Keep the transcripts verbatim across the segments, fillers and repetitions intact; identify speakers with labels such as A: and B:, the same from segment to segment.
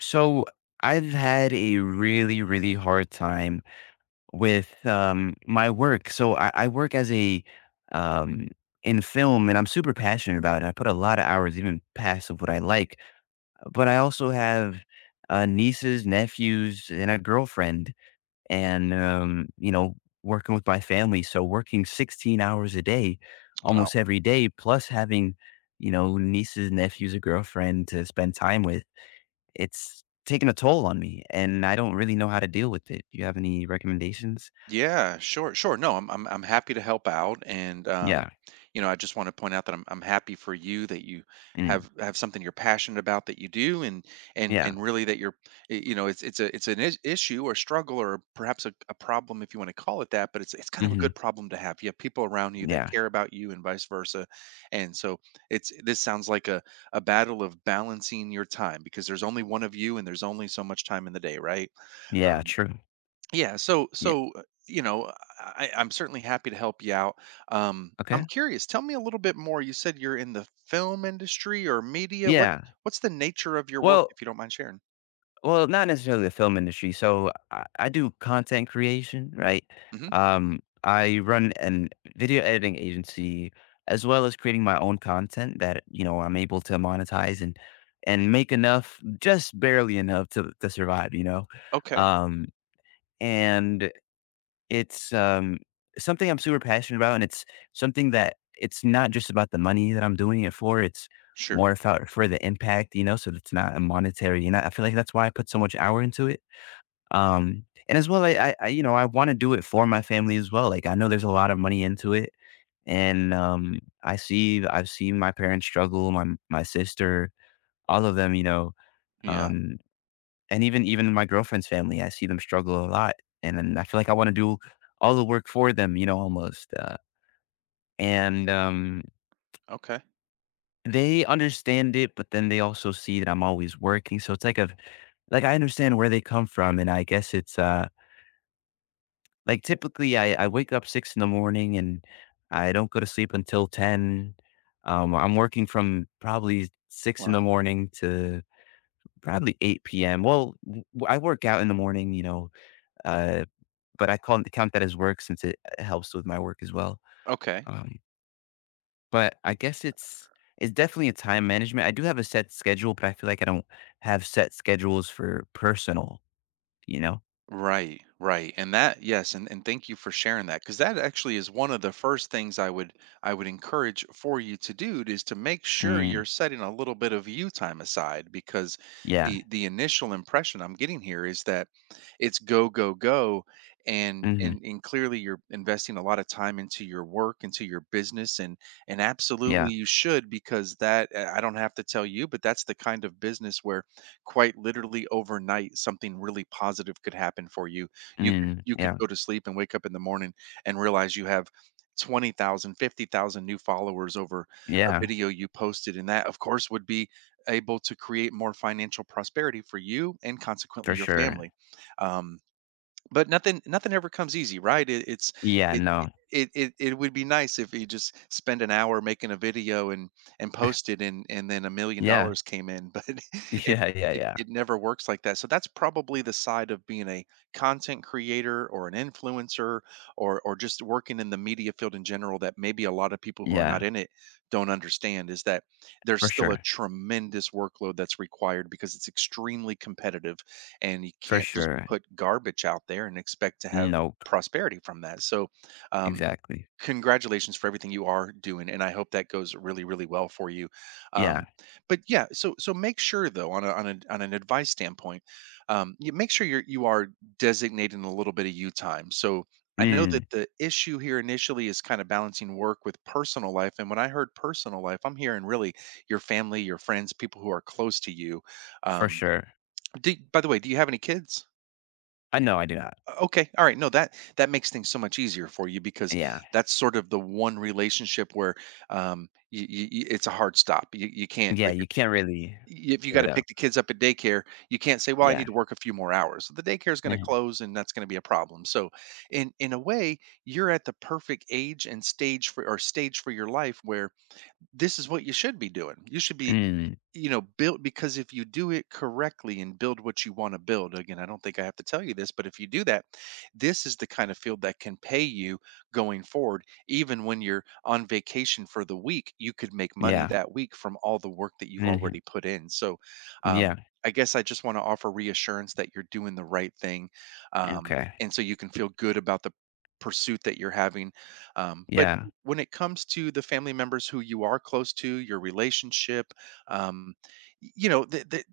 A: So I've had a really, really hard time with um, my work. So I, I work as a um, in film, and I'm super passionate about it. I put a lot of hours, even past of what I like. But I also have uh, nieces, nephews, and a girlfriend, and um, you know, working with my family. So working sixteen hours a day,
B: Wow.
A: almost every day, plus having you know nieces, nephews, a girlfriend to spend time with it's taken a toll on me, and I don't really know how to deal with it. Do you have any recommendations?
B: Yeah, sure, sure. No, I'm I'm I'm happy to help out and um
A: Yeah.
B: you know, I just want to point out that I'm I'm happy for you that you
A: Mm.
B: have have something you're passionate about that you do and and
A: Yeah.
B: and really that you're y- you know, it's it's a it's an is- issue or struggle or perhaps a, a problem if you want to call it that, but it's it's kind of a
A: Mhm.
B: good problem to have. You have people around you that
A: Yeah.
B: care about you and vice versa. And so it's this sounds like a a battle of balancing your time because there's only one of you and there's only so much time in the day, right?
A: Yeah,
B: Um,
A: true.
B: Yeah, so
A: Yeah.
B: so uh, you know, uh, I, I'm certainly happy to help you out. Um, I'm
A: Okay.
B: curious. Tell me a little bit more. You said you're in the film industry or media. What
A: Yeah.
B: what's the nature of your work,
A: Well
B: if you don't mind sharing?
A: well, not necessarily the film industry. So I, I do content creation, right?
B: Hmm.
A: Um, I run an video editing agency as well as creating my own content that, you know, I'm able to monetize and and make enough, just barely enough to to survive, you know.
B: Okay,
A: Um and It's, um, something I'm super passionate about, and it's something that it's not just about the money that I'm doing it for, it's
B: sure.
A: more about for the impact, you know, so it's not a monetary, you know, I feel like that's why I put so much hour into it. Um, and as well, I I I, you know, I wanna do it for my family as well, like, I know there's a lot of money into it, and, um, I see I've seen my parents struggle, my my sister, all of them, you know,
B: Yeah.
A: um and even even my girlfriend's family, I see them struggle a lot, and then I feel like I wanna do all the work for them, you know, almost, uh, and, um,
B: Okay.
A: they understand it, but then they also see that I'm always working, so it's like a like, I understand where they come from, and I guess it's, uh like, typically, I I wake up six in the morning, and I don't go to sleep until ten. Um, I'm working from probably six in the
B: Wow.
A: morning to probably eight p m. Well, w I work out in the morning, you know, uh but I can't count that as work since it uh, helps with my work as well.
B: Okay.
A: Um, but I guess it's it's definitely a time management. I do have a set schedule, but I feel like I don't have set schedules for personal, you know?
B: Right, right. And that yes, and, and thank you for sharing that, because that actually is one of the first things I would I would encourage for you to do is to make sure
A: Mm,
B: you're setting a little bit of you time aside, because
A: yeah.
B: the the initial impression I'm getting here is that it's go go go and
A: Hmm.
B: and and clearly you're investing a lot of time into your work, into your business, and and
A: Yeah.
B: absolutely you should, because that I don't have to tell you, but that's the kind of business where quite literally overnight, something really positive could happen for you. You could
A: Mm,
B: you could
A: yeah.
B: go to sleep and wake up in the morning and realize you have twenty thousand, fifty thousand new followers over a
A: Yeah.
B: video you posted. And that, of course, would be able to create more financial prosperity for you and
A: For
B: consequently your
A: sure.
B: family. Um, but nothing nothing ever comes easy, right? it, it's
A: Yeah.
B: it
A: No.
B: it, it it would be nice if you just spend an hour making a video and and post it and and then a million
A: Yeah.
B: dollars came in but it
A: Yeah. Yeah.
B: it
A: Yeah.
B: it never works like that, so that's probably the side of being a content creator or an influencer or or just working in the media field in general that maybe a lot of people who are not
A: Yeah.
B: in it don't understand is that there's
A: For
B: still a
A: sure.
B: tremendous workload that's required because it's extremely competitive, and you
A: For
B: can't just
A: sure.
B: put garbage out there and expect to have
A: Nope.
B: prosperity from that. So, um,
A: Exactly.
B: congratulations for everything you are doing, and I hope that goes really, really well for you.
A: Yeah.
B: Um, but yeah, so so make sure, though, on a, on, a, on an advice standpoint, um, you make sure you're you are designating a little bit of you time. So I know that
A: Mm,
B: the issue here initially is kind of balancing work with personal life. And when I heard personal life, I'm hearing really your family, your friends, people who are close to you.
A: for
B: Um,
A: sure.
B: do, by the way, do you have any kids?
A: I know I do not.
B: Okay. All right. No, that that makes things so much easier for you, because
A: Yeah.
B: that's sort of the one relationship where, um you, you, it's a hard stop. You, you can't,
A: Yeah.
B: like,
A: You
B: if,
A: can't really
B: if you
A: give
B: got
A: it
B: to
A: up.
B: pick the kids up at daycare, you can't say, "Well, I
A: Yeah.
B: need to work a few more hours." The daycare is going to
A: Mhm,
B: close, and that's going to be a problem. So, in in a way, you're at the perfect age and stage for or stage for your life, where this is what you should be doing. You should be,
A: mm,
B: you know, build, because if you do it correctly and build what you want to build, again, I don't think I have to tell you this, but if you do that, this is the kind of field that can pay you going forward. Even when you're on vacation for the week, you could make money
A: yeah,
B: that week from all the work that you've
A: mhm,
B: already put in. So,
A: yeah,
B: um, I guess I just want to offer reassurance that you're doing the right thing. Um,
A: okay,
B: and so you can feel good about the pursuit that you're having. Um, but
A: yeah,
B: when it comes to the family members who you are close to, your relationship, um, you know, the, the,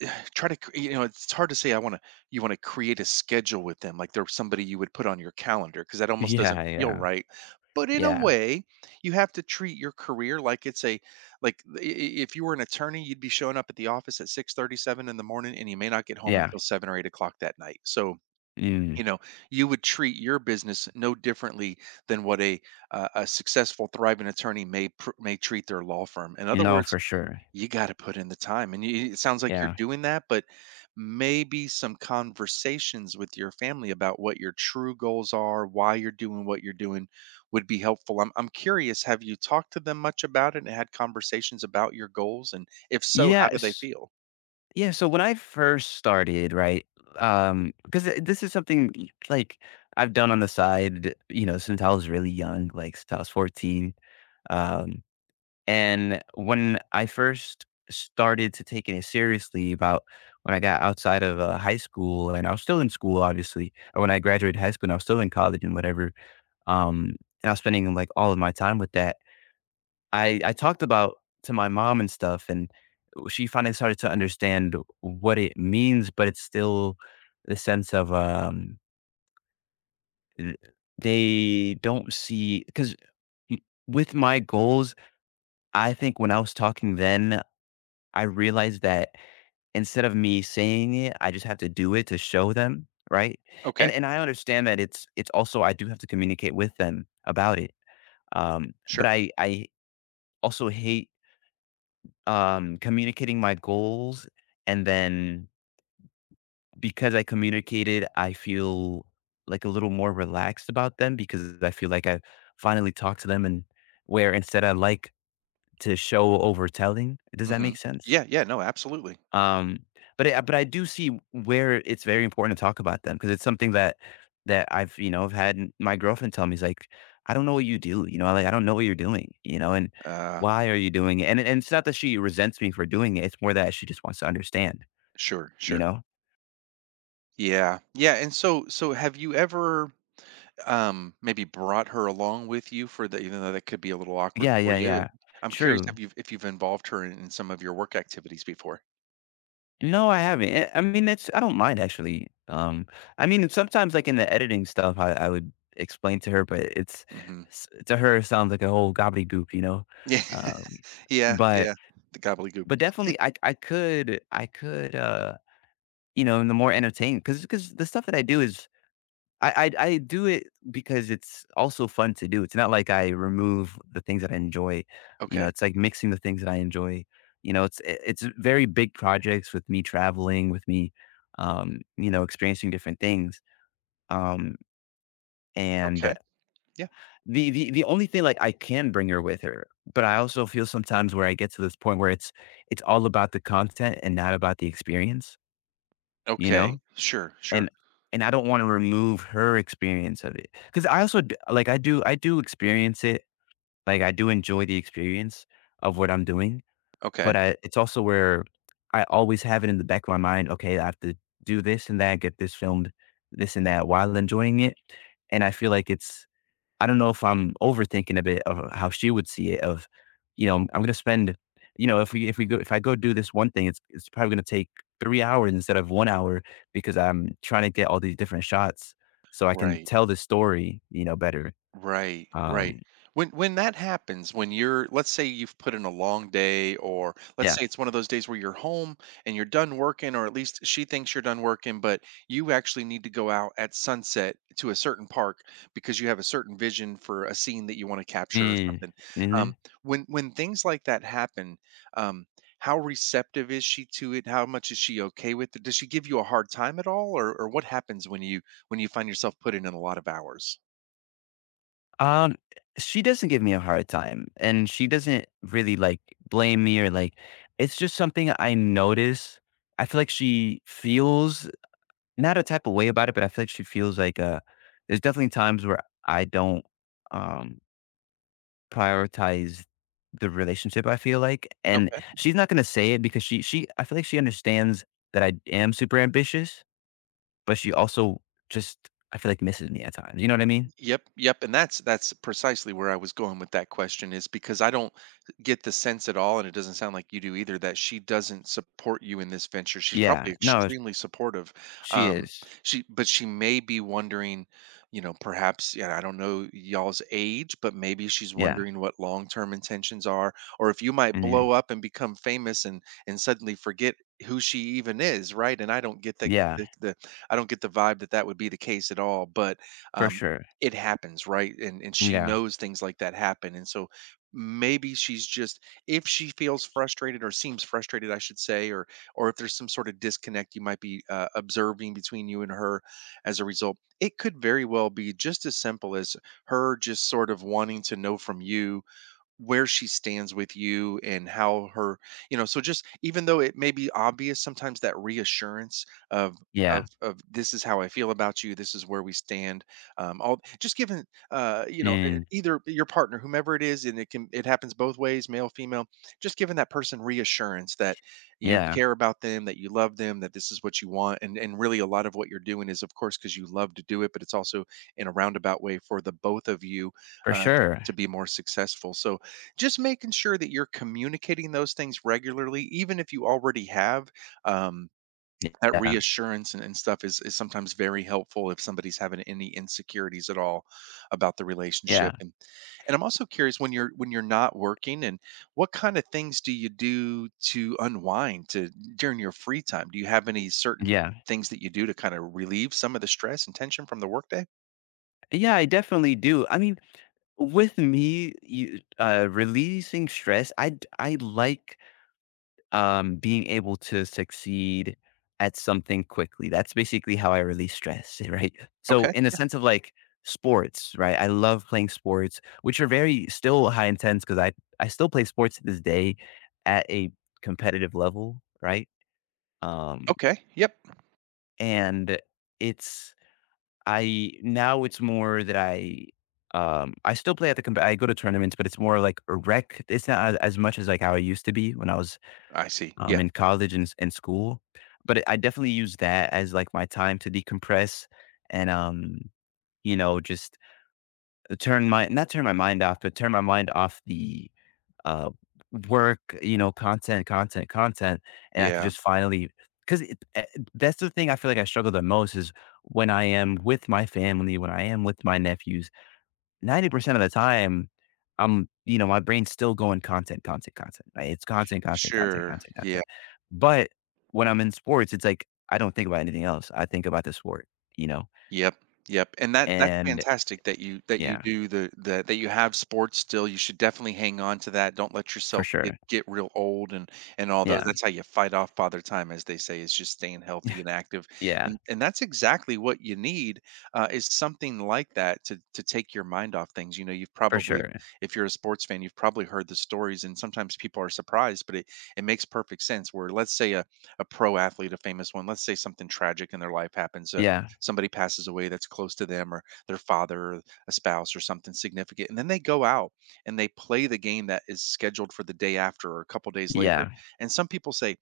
B: the- try to, cre- you know, it's hard to say, I want to, you want to create a schedule with them, like they're somebody you would put on your calendar, because that almost doesn't
A: yeah,
B: feel
A: yeah,
B: right. But in a
A: yeah,
B: way, you have to treat your career like it's a, like i- i- if you were an attorney, you'd be showing up at the office at six thirty-seven in the morning, and you may not get home
A: yeah,
B: until seven or eight o'clock that night. So,
A: mm,
B: you know, you would treat your business no differently than what a uh, a successful, thriving attorney may pr- may treat their law firm. In other
A: no,
B: words,
A: for sure,
B: you gotta put in the time, and you it sounds like you're
A: yeah,
B: doing that, but maybe some conversations with your family about what your true goals are, why you're doing what you're doing would be helpful. I'm I'm curious, have you talked to them much about it and had conversations about your goals? And if so, how do they
A: yes,
B: feel?
A: yeah. So when I first started, right, um, because this is something like I've done on the side, you know, since I was really young, like since I was fourteen. Um, And when I first started to taking it seriously about when I got outside of, uh, high school, and I was still in school, obviously, or when I graduated high school and I was still in college and whatever, um, and I was spending, like, all of my time with that. I I talked about to my mom and stuff, and she finally started to understand what it means, but it's still the sense of, um, th they don't see see because with my goals, I think when I was talking then, I realized that Instead of me saying it, I just have to do it to show them, right? And
B: Okay,
A: and I understand that it's it's also I do have to communicate with them about it. Um, but
B: sure.
A: I I also hate um communicating my goals and then because I communicated, I feel like a little more relaxed about them because I feel like I finally talked to them and where instead I like to show over telling. Does that make
B: Mhm.
A: sense?
B: Yeah, yeah, no, absolutely.
A: Um, but I but I do see where it's very important to talk about them because it's something that that I've, you know, I've had n- my girlfriend tell me, is like, "I don't know what you do," you know, like, "I don't know what you're doing," you know, and,
B: Uh,
A: "Why are you doing it?" And and it's not that she resents me for doing it, it's more that she just wants to understand,
B: sure,
A: you
B: sure.
A: know?
B: Yeah. Yeah, and so so have you ever, Um, maybe brought her along with you for the, even though that could be a little awkward
A: Yeah,
B: for
A: yeah,
B: you.
A: yeah.
B: I'm curious
A: True.
B: if you've if you've involved her in in some of your work activities before.
A: No, I haven't. Eh, I mean, that's I don't mind actually. Um, I mean, sometimes like in the editing stuff, I, I would explain to her, but it's
B: Mhm.
A: s- to her it sounds like a whole gobbledygook, you know.
B: Yeah.
A: Um,
B: Yeah,
A: but
B: yeah. The gobbledygook.
A: but definitely, I I could I could uh you know, and the more entertaining because because the stuff that I do is I I I do it because it's also fun to do. It's not like I remove the things that I enjoy. You know,
B: Okay.
A: it's like mixing the things that I enjoy. You know, it's i- it's very big projects with me traveling, with me, um, you know, experiencing different things. Um, and
B: Okay. Yeah.
A: the the the only thing like I can bring her with her, but I also feel sometimes where I get to this point where it's it's all about the content and not about the experience. You
B: Okay.
A: know,
B: Sure, sure.
A: And and I don't wanna remove her experience of it because I also d like, I do I do experience it, like, I do enjoy the experience of what I'm doing, but
B: Okay.
A: I it's also where I always have it in the back of my mind, "Okay, I have to do this and that, get this filmed, this and that," while enjoying it, and I feel like it's I don't know if I'm overthinking a bit of how she would see it of, you know, I'm gonna spend, you know, if we if we go if I go do this one thing, it's it's probably gonna take three hours instead of one hour because I'm trying to get all these different shots so I can
B: Right.
A: tell the story, you know, better.
B: Right, right.
A: Um,
B: When when that happens, when you're let's say you've put in a long day, or let's
A: yeah.
B: say it's one of those days where you're home and you're done working, or at least she thinks you're done working, but you actually need to go out at sunset to a certain park because you have a certain vision for a scene that you want to capture or
A: Mm,
B: something. Um
A: mhm.
B: when when things like that happen, um how receptive is she to it? How much is she okay with it? Does she give you a hard time at all, or or what happens when you when you find yourself putting in a lot of hours?
A: Um, she doesn't give me a hard time, and she doesn't really, like, blame me or, like it's just something I notice. I feel like she feels Not a type of way about it, but I feel like she feels like, uh there's definitely times where I don't, um, prioritize the relationship, I feel like, and
B: Okay.
A: she's not gonna say it because she she I feel like she understands that I am super ambitious, but she also just, I feel like, misses me at times, you know what I mean?
B: Yep, yep, and that's that's precisely where I was going with that question, is because I don't get the sense at all, and it doesn't sound like you do either, that she doesn't support you in this venture. She's probably
A: Yeah. No,
B: extremely supportive.
A: she
B: Um,
A: is.
B: she, but she may be wondering, you know, perhaps, yeah, I don't know y'all's age, but maybe she's
A: Yeah.
B: wondering what long-term intentions are, or if you might
A: Mhm.
B: blow up and become famous and and suddenly forget who she even is, right? And I don't get the
A: Yeah,
B: the, the I don't get the vibe that that would be the case at all, but,
A: for
B: um,
A: sure.
B: it happens, right? And and she
A: Yeah.
B: knows things like that happen, and so maybe she's, just if she feels frustrated, or seems frustrated, I should say, or or if there's some sort of disconnect you might be, uh, observing between you and her as a result, it could very well be just as simple as her just sort of wanting to know from you where she stands with you and how her, you know, so just, even though it may be obvious sometimes, that reassurance of
A: Yeah.
B: of of this is how I feel about you, this is where we stand, um all just given, uh you know e-
A: Mm.
B: either your partner, whomever it is, and it can it happens both ways, male, female, just giving that person reassurance that you
A: Yeah.
B: care about them, that you love them, that this is what you want, and and really a lot of what you're doing is of course because you love to do it, but it's also in a roundabout way for the both of you,
A: For
B: uh,
A: sure.
B: to be more successful. So, just making sure that you're communicating those things regularly, even if you already have, um, that
A: Yeah.
B: reassurance, and, and stuff, is, is sometimes very helpful if somebody's having any insecurities at all about the relationship.
A: Yeah.
B: And and I'm also curious, when you're when you're not working, and what kind of things do you do to unwind, to during your free time? Do you have any certain
A: Yeah.
B: things that you do to kind of relieve some of the stress and tension from the workday?
A: Yeah, I definitely do. I mean with me, you, uh, releasing stress, I d- I like um, being able to succeed at something quickly. That's basically how I release stress, right? So,
B: Okay.
A: in a
B: Yeah.
A: sense of like sports, right? I love playing sports, which are very still high intense because I I still play sports to this day at a competitive level, right? Um,
B: Okay. Yep.
A: and it's I now it's more that I, um, I still play at the comp I go to tournaments, but it's more like a rec. It's not a as much as, like, how I used to be when I was,
B: I see.
A: um,
B: Yeah.
A: in college and s and school, but I definitely use that as, like, my time to decompress and, um, you know, just turn my not turn my mind off, but turn my mind off the uh, work, you know, content, content, content, and I could
B: Yeah.
A: just finally because eh, that's the thing I feel like I struggle the most is when I am with my family, when I am with my nephews, ninety percent of the time, I'm, you know, my brain's still going content, content, content, right? It's content, content, content,
B: Sure.
A: content,
B: Yeah.
A: content. But when I'm in sports, it's like I don't think about anything else. I think about the sport, you know?
B: Yep, yep, and that that's
A: And
B: fantastic that you that you
A: yeah,
B: do the the that you have sports still. You should definitely hang on to that, don't let
A: for
B: yourself get
A: sure.
B: get real old and and all those,
A: Yeah.
B: that's how you fight off father time, as they say, is just staying healthy and active,
A: Yeah,
B: and and that's exactly what you need, uh, is something like that to to take your mind off things. You know, you've
A: for
B: probably
A: sure.
B: if you're a sports fan, you've probably heard the stories, and sometimes people are surprised, but it it makes perfect sense where, let's say, a a pro athlete, a famous one, let's say something tragic in their life happens,
A: Yeah.
B: somebody passes away that's close to them, or their father, or a spouse, or something significant, and then they go out and they play the game that is scheduled for the day after, or a couple days later,
A: Yeah.
B: and some people say,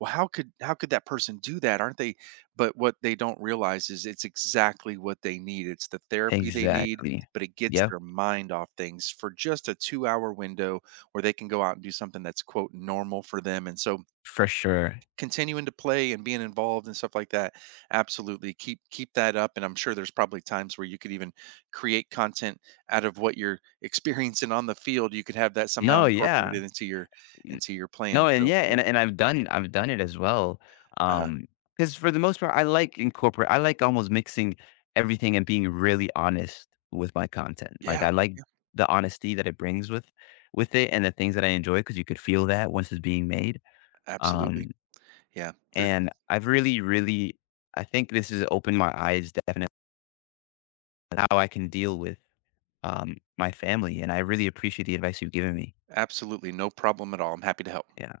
B: well, how could how could that person do that, aren't they? But what they don't realize is it's exactly what they need, it's the therapy they need,
A: Exactly.
B: but it gets
A: Yep,
B: their mind off things for just a two hour window where they can go out and do something that's quote normal for them. And so
A: for sure.
B: continuing to play and being involved and stuff like that, absolutely keep keep that up, and I'm sure there's probably times where you could even create content out of what you're experiencing on the field, you could have that somehow
A: No, yeah.
B: incorporated into your
A: N
B: into your plan.
A: no, and
B: So
A: yeah,
B: yeah,
A: and and I've done I've done it as well.
B: uh,
A: Um. Because for the most part, I like incorporate I like almost mixing everything and being really honest with my content. Like,
B: yeah,
A: I like
B: yeah,
A: the honesty that it brings with with it and the things that I enjoy. Because you could feel that once it's being made.
B: absolutely.
A: Um,
B: Yeah, there's
A: and I've really, really I think this has opened my eyes definitely how I can deal with, um, my family, and I really appreciate the advice you've given me.
B: absolutely no problem at all, I'm happy to help.
A: Yeah.